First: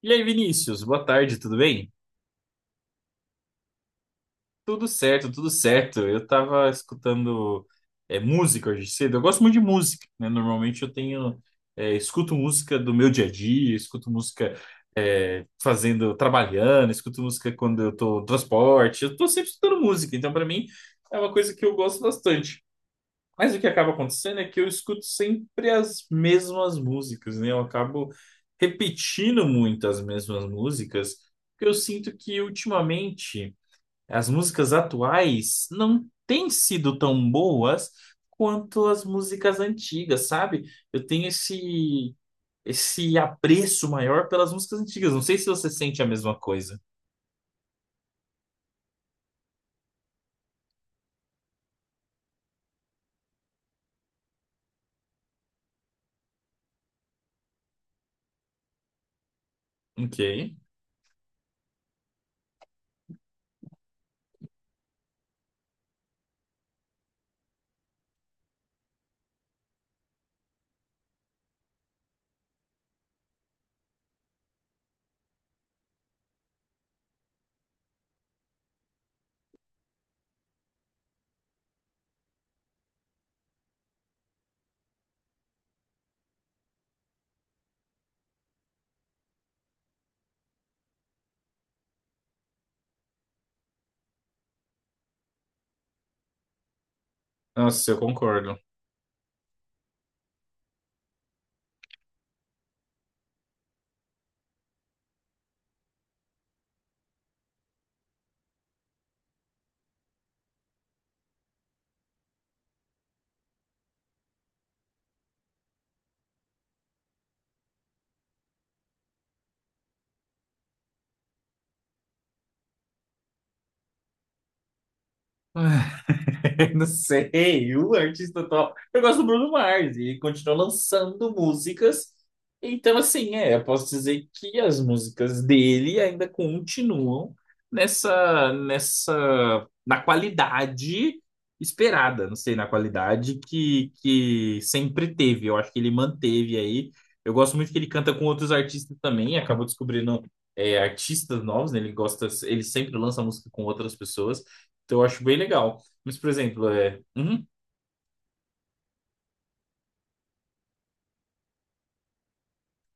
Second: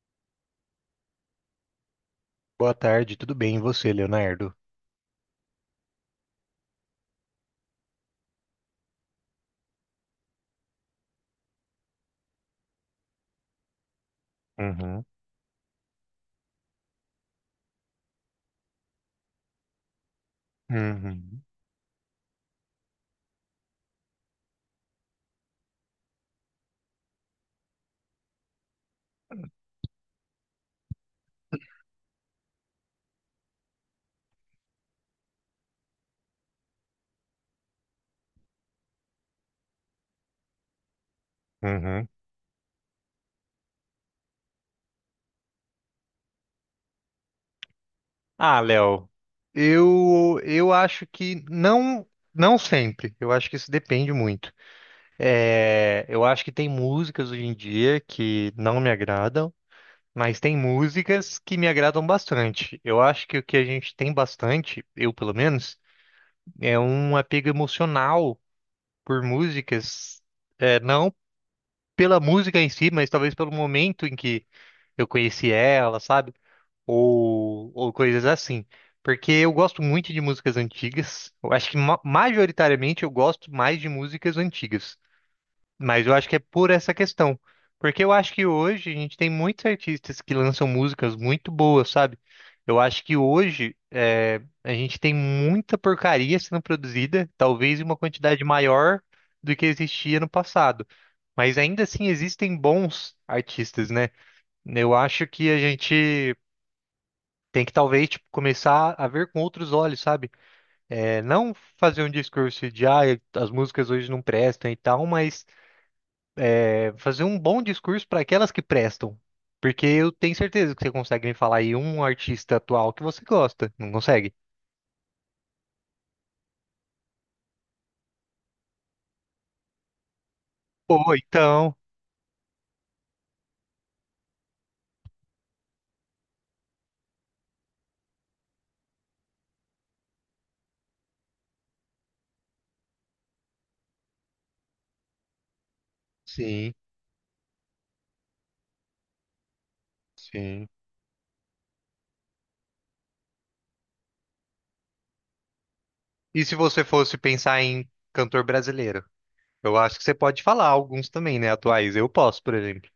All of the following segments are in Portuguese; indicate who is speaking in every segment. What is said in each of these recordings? Speaker 1: E aí, Vinícius, boa tarde, tudo bem?
Speaker 2: Boa tarde, tudo bem? E você, Leonardo?
Speaker 1: Tudo certo, tudo certo. Eu tava escutando música hoje cedo. Eu gosto muito de música, né? Normalmente eu tenho, é, Escuto música do meu dia a dia, escuto música
Speaker 2: Uhum,
Speaker 1: fazendo, trabalhando, escuto música quando eu tô no transporte. Eu tô sempre escutando música, então para mim é uma
Speaker 2: uhum,
Speaker 1: coisa que eu gosto bastante. Mas o que acaba acontecendo é que eu escuto sempre as mesmas músicas, né? Eu acabo repetindo muito as mesmas músicas, porque eu sinto que ultimamente as músicas atuais não têm sido tão boas quanto as músicas antigas, sabe? Eu tenho
Speaker 2: uhum.
Speaker 1: esse apreço maior pelas músicas antigas. Não sei se você sente a mesma coisa.
Speaker 2: Ah, Léo, eu acho que não, não sempre. Eu acho que isso depende muito. É, eu acho que tem músicas hoje em dia que não me agradam,
Speaker 1: Ok.
Speaker 2: mas tem músicas que me agradam bastante. Eu acho que o que a gente tem bastante, eu pelo menos, é um apego emocional por músicas, é, não pela música em si, mas talvez pelo momento em que eu conheci ela, sabe? Ou coisas assim. Porque eu gosto muito de músicas antigas. Eu acho que majoritariamente eu gosto mais de músicas antigas. Mas eu acho que é por essa questão. Porque eu acho que hoje a gente tem muitos artistas que lançam músicas muito boas, sabe? Eu acho que hoje é, a gente tem muita porcaria sendo produzida, talvez em
Speaker 1: Nossa,
Speaker 2: uma
Speaker 1: eu
Speaker 2: quantidade
Speaker 1: concordo.
Speaker 2: maior do que existia no passado. Mas ainda assim existem bons artistas, né? Eu acho que a gente tem que talvez tipo, começar a ver com outros olhos, sabe? É, não fazer um discurso de ah, as músicas hoje não prestam e tal, mas é, fazer um bom discurso para aquelas que prestam. Porque eu tenho certeza que você consegue me falar aí um artista atual que você gosta. Não consegue?
Speaker 1: Ah, Eu não sei, o artista top. Eu gosto do Bruno Mars e ele continua
Speaker 2: Ou
Speaker 1: lançando
Speaker 2: então.
Speaker 1: músicas. Então, assim, eu posso dizer que as músicas dele ainda continuam na qualidade esperada, não sei, na qualidade que sempre teve. Eu acho que ele manteve
Speaker 2: Sim,
Speaker 1: aí. Eu gosto muito que ele canta com outros artistas também, acabou descobrindo
Speaker 2: sim.
Speaker 1: artistas novos, né? Ele gosta, ele sempre lança música com outras pessoas. Então, eu acho bem legal. Mas, por
Speaker 2: E se
Speaker 1: exemplo,
Speaker 2: você fosse
Speaker 1: um
Speaker 2: pensar em cantor brasileiro? Eu acho que você pode falar alguns também, né? Atuais. Eu posso, por exemplo.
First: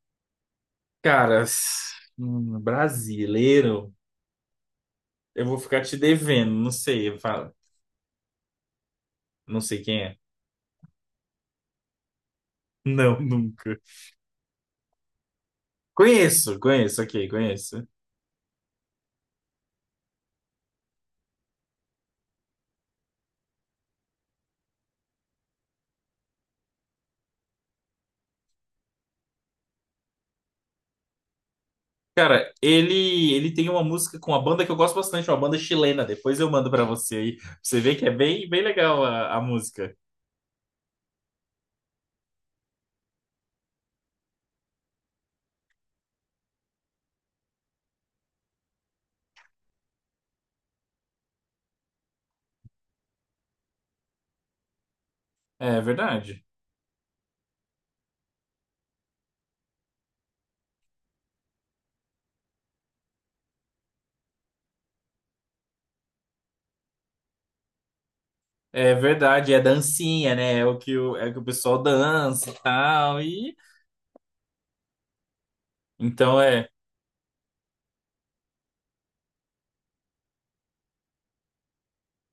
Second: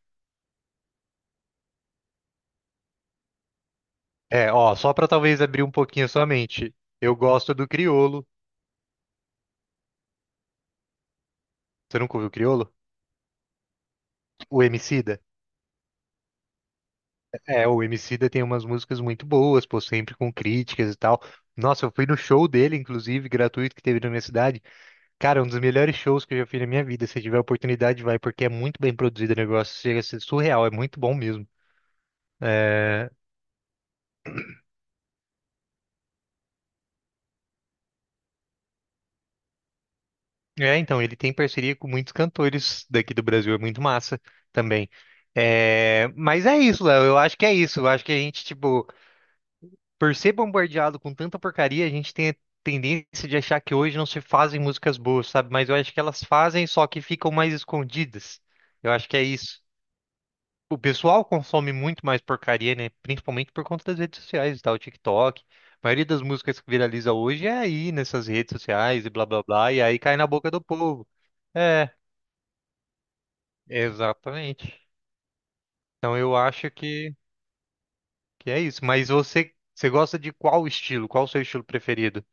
Speaker 1: um brasileiro,
Speaker 2: É, ó, só pra talvez
Speaker 1: eu vou
Speaker 2: abrir um
Speaker 1: ficar te
Speaker 2: pouquinho a sua
Speaker 1: devendo, não
Speaker 2: mente.
Speaker 1: sei,
Speaker 2: Eu
Speaker 1: eu
Speaker 2: gosto do Criolo.
Speaker 1: não sei quem é.
Speaker 2: Você nunca ouviu Criolo?
Speaker 1: Não, nunca.
Speaker 2: O Emicida?
Speaker 1: Conheço, conheço, ok,
Speaker 2: É, o
Speaker 1: conheço.
Speaker 2: Emicida tem umas músicas muito boas, pô, sempre com críticas e tal. Nossa, eu fui no show dele, inclusive, gratuito, que teve na minha cidade. Cara, é um dos melhores shows que eu já fiz na minha vida. Se tiver oportunidade, vai, porque é muito bem produzido o negócio. Chega a ser surreal, é muito bom mesmo.
Speaker 1: Cara,
Speaker 2: É...
Speaker 1: ele tem uma música com uma banda que eu gosto bastante, uma banda chilena. Depois eu mando pra você aí, pra você ver que é bem legal a música.
Speaker 2: então, ele tem parceria com muitos cantores daqui do Brasil, é muito massa também. É, mas é isso, Léo, eu acho que é isso. Eu acho que a gente, tipo. Por ser bombardeado com tanta porcaria, a gente tem a tendência de achar que hoje não se fazem músicas boas, sabe? Mas eu
Speaker 1: É
Speaker 2: acho que elas
Speaker 1: verdade.
Speaker 2: fazem, só que ficam mais escondidas. Eu acho que é isso. O pessoal consome muito mais porcaria, né? Principalmente por conta das redes sociais e tal, TikTok. A maioria das músicas que viraliza hoje é aí nessas redes
Speaker 1: É
Speaker 2: sociais e blá blá
Speaker 1: verdade, é
Speaker 2: blá, e aí cai na
Speaker 1: dancinha,
Speaker 2: boca
Speaker 1: né?
Speaker 2: do
Speaker 1: É o
Speaker 2: povo.
Speaker 1: é o que o pessoal
Speaker 2: É,
Speaker 1: dança e tal e
Speaker 2: exatamente. Então eu
Speaker 1: então é.
Speaker 2: acho que, é isso. Mas você gosta de qual estilo? Qual o seu estilo preferido?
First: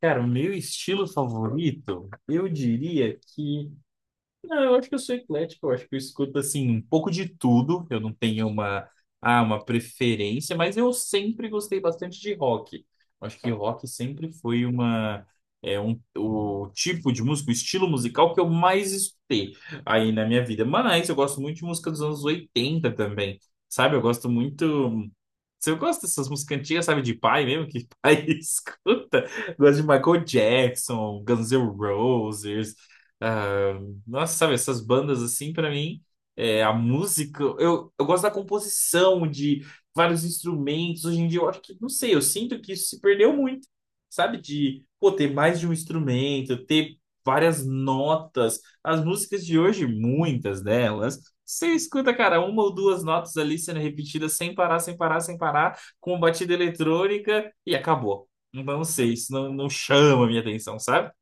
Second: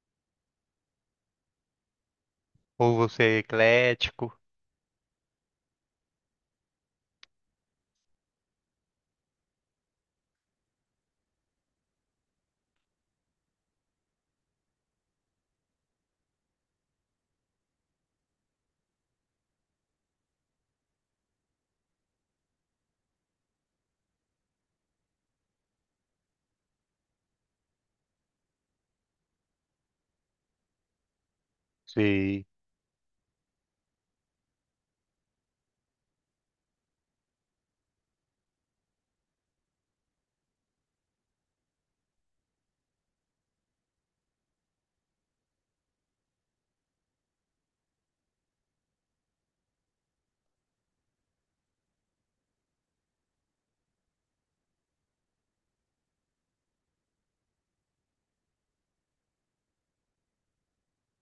Speaker 1: Cara, o meu estilo favorito, eu
Speaker 2: Ou
Speaker 1: diria
Speaker 2: você é
Speaker 1: que
Speaker 2: eclético?
Speaker 1: não, eu acho que eu sou eclético, eu acho que eu escuto assim um pouco de tudo. Eu não tenho uma, ah, Uma preferência, mas eu sempre gostei bastante de rock. Eu acho que rock sempre foi uma é um o tipo de música, o estilo musical que eu mais escutei aí na minha vida. Mas eu gosto muito de música dos anos 80 também. Sabe? Eu gosto muito se Eu gosto dessas músicas antigas, sabe, de pai mesmo, que pai escuta. Gosto de Michael Jackson, Guns N'
Speaker 2: Sei.
Speaker 1: Roses, ah, nossa, sabe, essas bandas assim, pra mim, eu gosto da composição, de vários instrumentos. Hoje em dia, eu acho que, não sei, eu sinto que isso se perdeu muito, sabe? De, pô, ter mais de um instrumento, ter várias notas. As músicas de hoje, muitas delas, você escuta, cara, uma ou duas notas ali sendo repetidas sem parar, sem parar, sem parar, com batida eletrônica e acabou. Então, não sei, não chama a minha atenção, sabe?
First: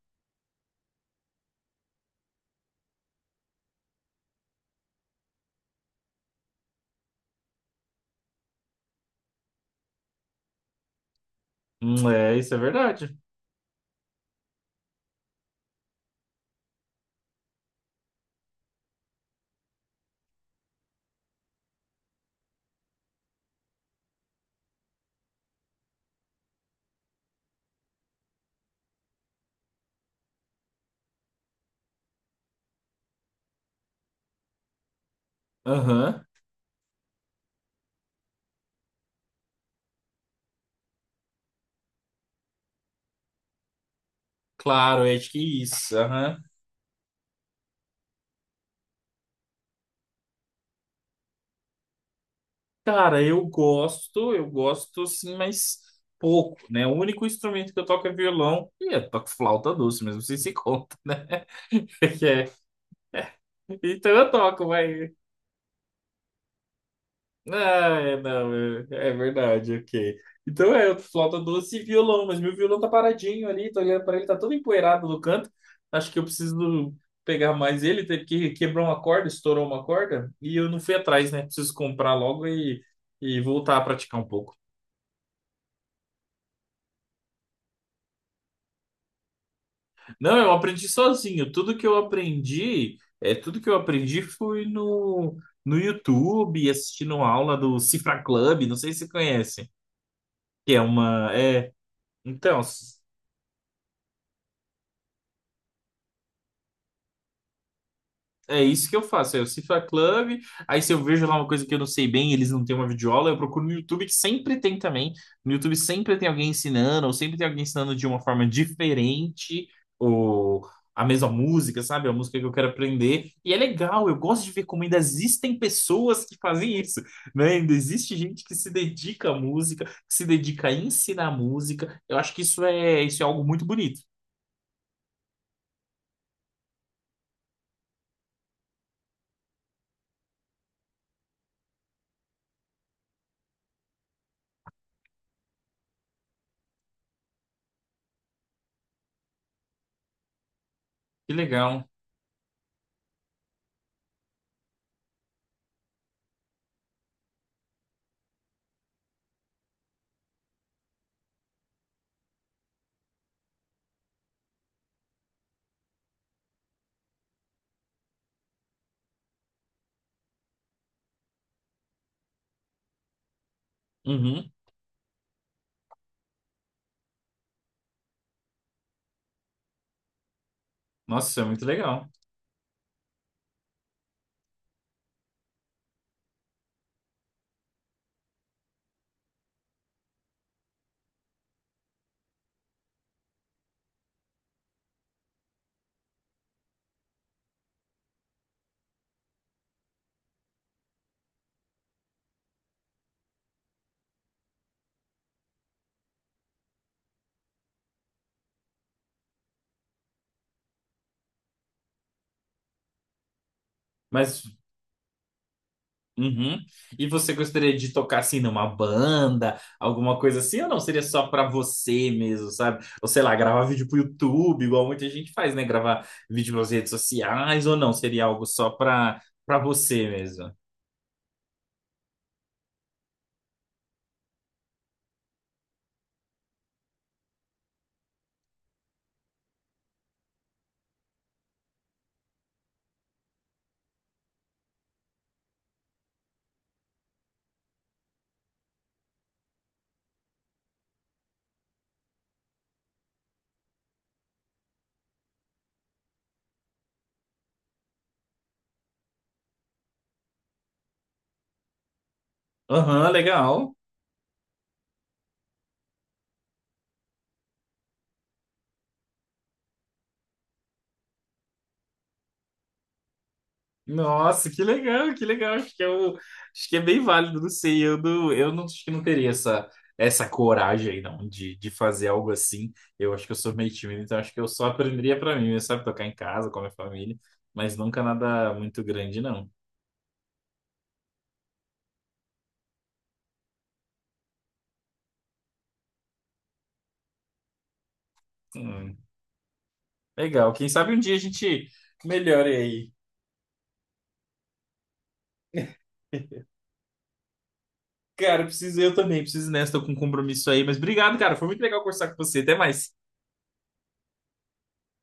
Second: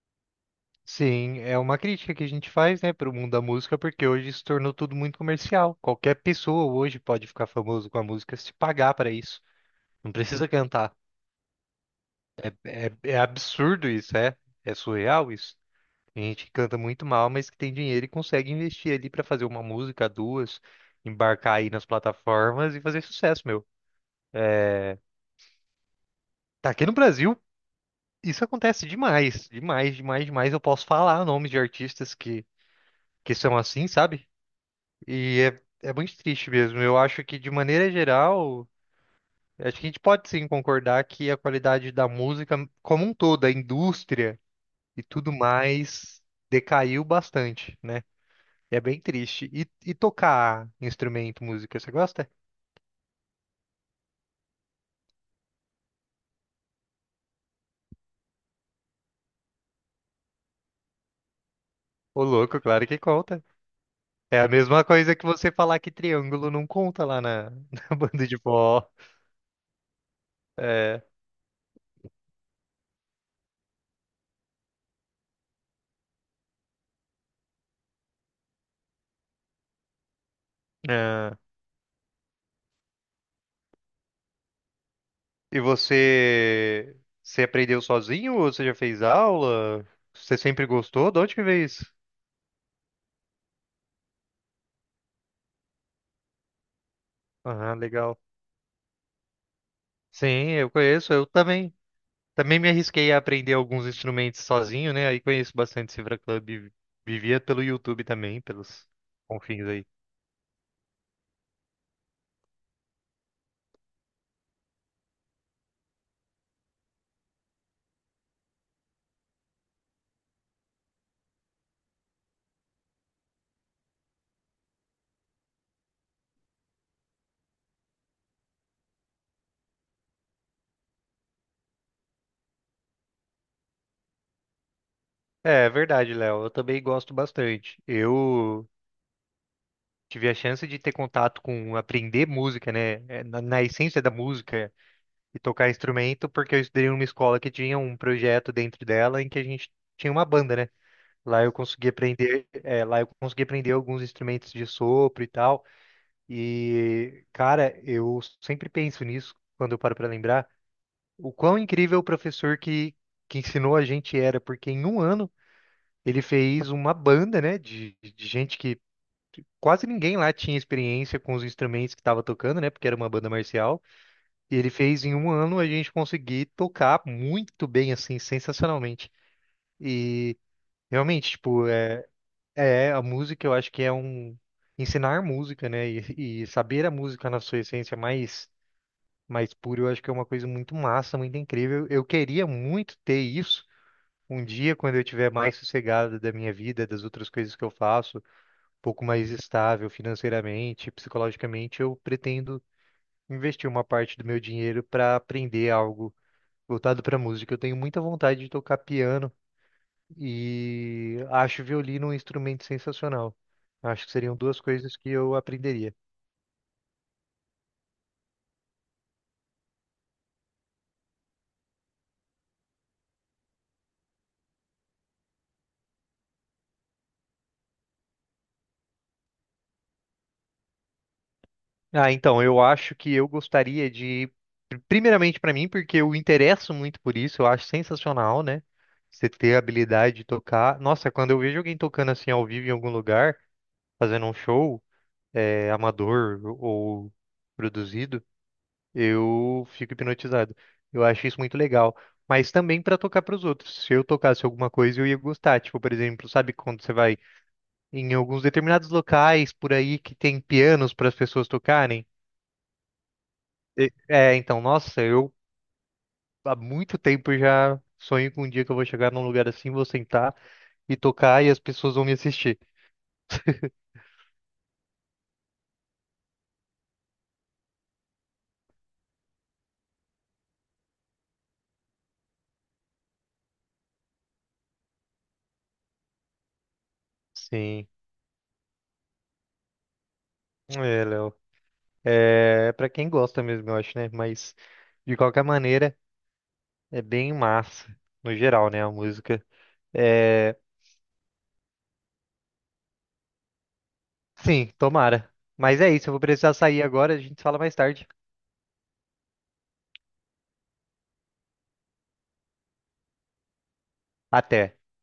Speaker 2: Sim, é uma crítica que a gente faz, né, para o mundo da música, porque hoje se tornou tudo muito comercial. Qualquer pessoa hoje pode ficar famoso com a música se pagar para isso. Não precisa cantar.
Speaker 1: É, isso é
Speaker 2: É,
Speaker 1: verdade.
Speaker 2: é absurdo isso, é? É surreal isso. Tem gente que canta muito mal, mas que tem dinheiro e consegue investir ali para fazer uma música, duas, embarcar aí nas plataformas e fazer sucesso, meu. Tá aqui no Brasil, isso acontece demais, demais, demais, demais. Eu posso falar nomes de artistas que, são assim, sabe? E é muito
Speaker 1: Aham.
Speaker 2: triste mesmo. Eu acho que, de maneira geral, acho que a gente pode sim concordar que a qualidade da música como um todo, a indústria e
Speaker 1: Claro, é
Speaker 2: tudo
Speaker 1: que isso.
Speaker 2: mais,
Speaker 1: Aham.
Speaker 2: decaiu bastante, né? É bem triste. E tocar instrumento, música, você gosta?
Speaker 1: Cara, eu gosto sim, mas pouco, né? O único instrumento que eu toco é violão e eu toco flauta doce, mas não sei se conta.
Speaker 2: Ô,
Speaker 1: É.
Speaker 2: louco, claro que conta.
Speaker 1: Então eu
Speaker 2: É a
Speaker 1: toco,
Speaker 2: mesma
Speaker 1: mas.
Speaker 2: coisa que você falar que triângulo não conta lá na, na
Speaker 1: Ah, é,
Speaker 2: banda de
Speaker 1: não,
Speaker 2: forró.
Speaker 1: é verdade, ok. Então é, eu
Speaker 2: É.
Speaker 1: toco flauta doce e violão, mas meu violão tá paradinho ali, tô olhando pra ele, tá todo empoeirado no canto. Acho que eu preciso pegar mais ele, teve que quebrar uma corda, estourou uma corda e eu não fui atrás, né? Preciso comprar logo e voltar a praticar um pouco.
Speaker 2: E você, aprendeu sozinho ou você já fez aula?
Speaker 1: Não,
Speaker 2: Você
Speaker 1: eu
Speaker 2: sempre
Speaker 1: aprendi
Speaker 2: gostou? De onde que
Speaker 1: sozinho.
Speaker 2: veio isso?
Speaker 1: Tudo que eu aprendi foi no YouTube, assistindo aula
Speaker 2: Ah,
Speaker 1: do
Speaker 2: legal.
Speaker 1: Cifra Club, não sei se você conhece,
Speaker 2: Sim, eu
Speaker 1: que é
Speaker 2: conheço, eu
Speaker 1: uma, é,
Speaker 2: também. Também
Speaker 1: então,
Speaker 2: me arrisquei a aprender alguns instrumentos sozinho, né? Aí conheço bastante Cifra Club, vivia pelo YouTube também,
Speaker 1: é
Speaker 2: pelos
Speaker 1: isso que eu faço. Eu
Speaker 2: confins
Speaker 1: cifro a
Speaker 2: aí.
Speaker 1: club, aí se eu vejo lá uma coisa que eu não sei bem, eles não têm uma videoaula, eu procuro no YouTube, que sempre tem também. No YouTube sempre tem alguém ensinando, ou sempre tem alguém ensinando de uma forma diferente, ou a mesma música, sabe? A música que eu quero aprender. E é legal, eu gosto de ver como ainda existem pessoas que fazem isso, né? Ainda existe gente que se dedica à música, que se dedica a ensinar música. Eu acho que isso é algo muito bonito.
Speaker 2: É, é verdade, Léo, eu também gosto bastante. Eu tive a chance de ter contato com aprender música, né? É, na, essência da música, e tocar instrumento, porque eu estudei numa escola que tinha um projeto dentro dela em que a gente tinha uma banda, né?
Speaker 1: Que
Speaker 2: Lá eu
Speaker 1: legal.
Speaker 2: consegui aprender, é, lá eu consegui aprender alguns instrumentos de sopro e tal. E, cara, eu sempre penso nisso quando eu paro para lembrar o quão incrível o professor que, ensinou a gente era, porque em um ano ele fez uma banda, né, de gente que quase ninguém lá tinha experiência com os instrumentos que estava tocando, né, porque era uma banda marcial.
Speaker 1: Uhum.
Speaker 2: E ele fez em um ano a gente conseguir tocar muito bem, assim, sensacionalmente. E
Speaker 1: Nossa,
Speaker 2: realmente,
Speaker 1: isso é muito
Speaker 2: tipo, é,
Speaker 1: legal.
Speaker 2: é a música, eu acho que é um. Ensinar música, né? E saber a música na sua essência mais pura, eu acho que é uma coisa muito massa, muito incrível. Eu queria muito ter isso um dia, quando eu tiver mais sossegado da minha vida, das outras coisas que eu faço, um pouco mais estável financeiramente, psicologicamente, eu pretendo investir uma parte do meu dinheiro para aprender algo voltado para música. Eu tenho muita vontade de tocar piano e acho violino um instrumento sensacional. Acho que seriam
Speaker 1: Mas
Speaker 2: duas coisas que eu aprenderia.
Speaker 1: uhum. E você gostaria de tocar assim numa banda, alguma coisa assim, ou não? Seria só pra você mesmo, sabe? Ou sei lá, gravar vídeo pro YouTube, igual muita gente faz, né? Gravar vídeo nas redes sociais, ou não? Seria algo só pra, pra você mesmo.
Speaker 2: Ah, então, eu acho que eu gostaria de, primeiramente para mim, porque eu interesso muito por isso, eu acho sensacional, né? Você ter a habilidade de tocar. Nossa, quando eu vejo alguém tocando assim ao vivo em algum lugar, fazendo um show, amador ou produzido, eu fico hipnotizado. Eu acho isso muito legal. Mas também para tocar para os outros. Se eu tocasse alguma coisa, eu ia gostar. Tipo, por exemplo, sabe quando você vai em alguns determinados locais por aí que tem pianos para as pessoas tocarem?
Speaker 1: Aham, legal.
Speaker 2: É, então, nossa, eu há muito tempo já sonho com um dia que eu vou chegar num lugar assim, vou sentar e tocar e as pessoas vão me assistir.
Speaker 1: Nossa, que legal, que legal. Acho acho que é bem válido, não sei. Eu não acho que não teria essa coragem aí, não, de fazer algo assim. Eu acho que eu sou meio tímido, então acho que eu só aprenderia pra mim, sabe? Tocar em casa com a minha família, mas
Speaker 2: Sim,
Speaker 1: nunca nada muito grande, não.
Speaker 2: é, Léo. É para quem gosta mesmo, eu acho, né? Mas de qualquer maneira, é bem massa, no geral, né? A
Speaker 1: Hum,
Speaker 2: música.
Speaker 1: legal.
Speaker 2: É,
Speaker 1: Quem sabe um dia a gente melhore aí.
Speaker 2: sim, tomara. Mas é isso, eu vou precisar sair agora, a gente fala mais tarde.
Speaker 1: Cara, preciso eu também, preciso nessa, tô com um compromisso aí. Mas obrigado, cara. Foi muito legal conversar com você. Até mais.
Speaker 2: Até.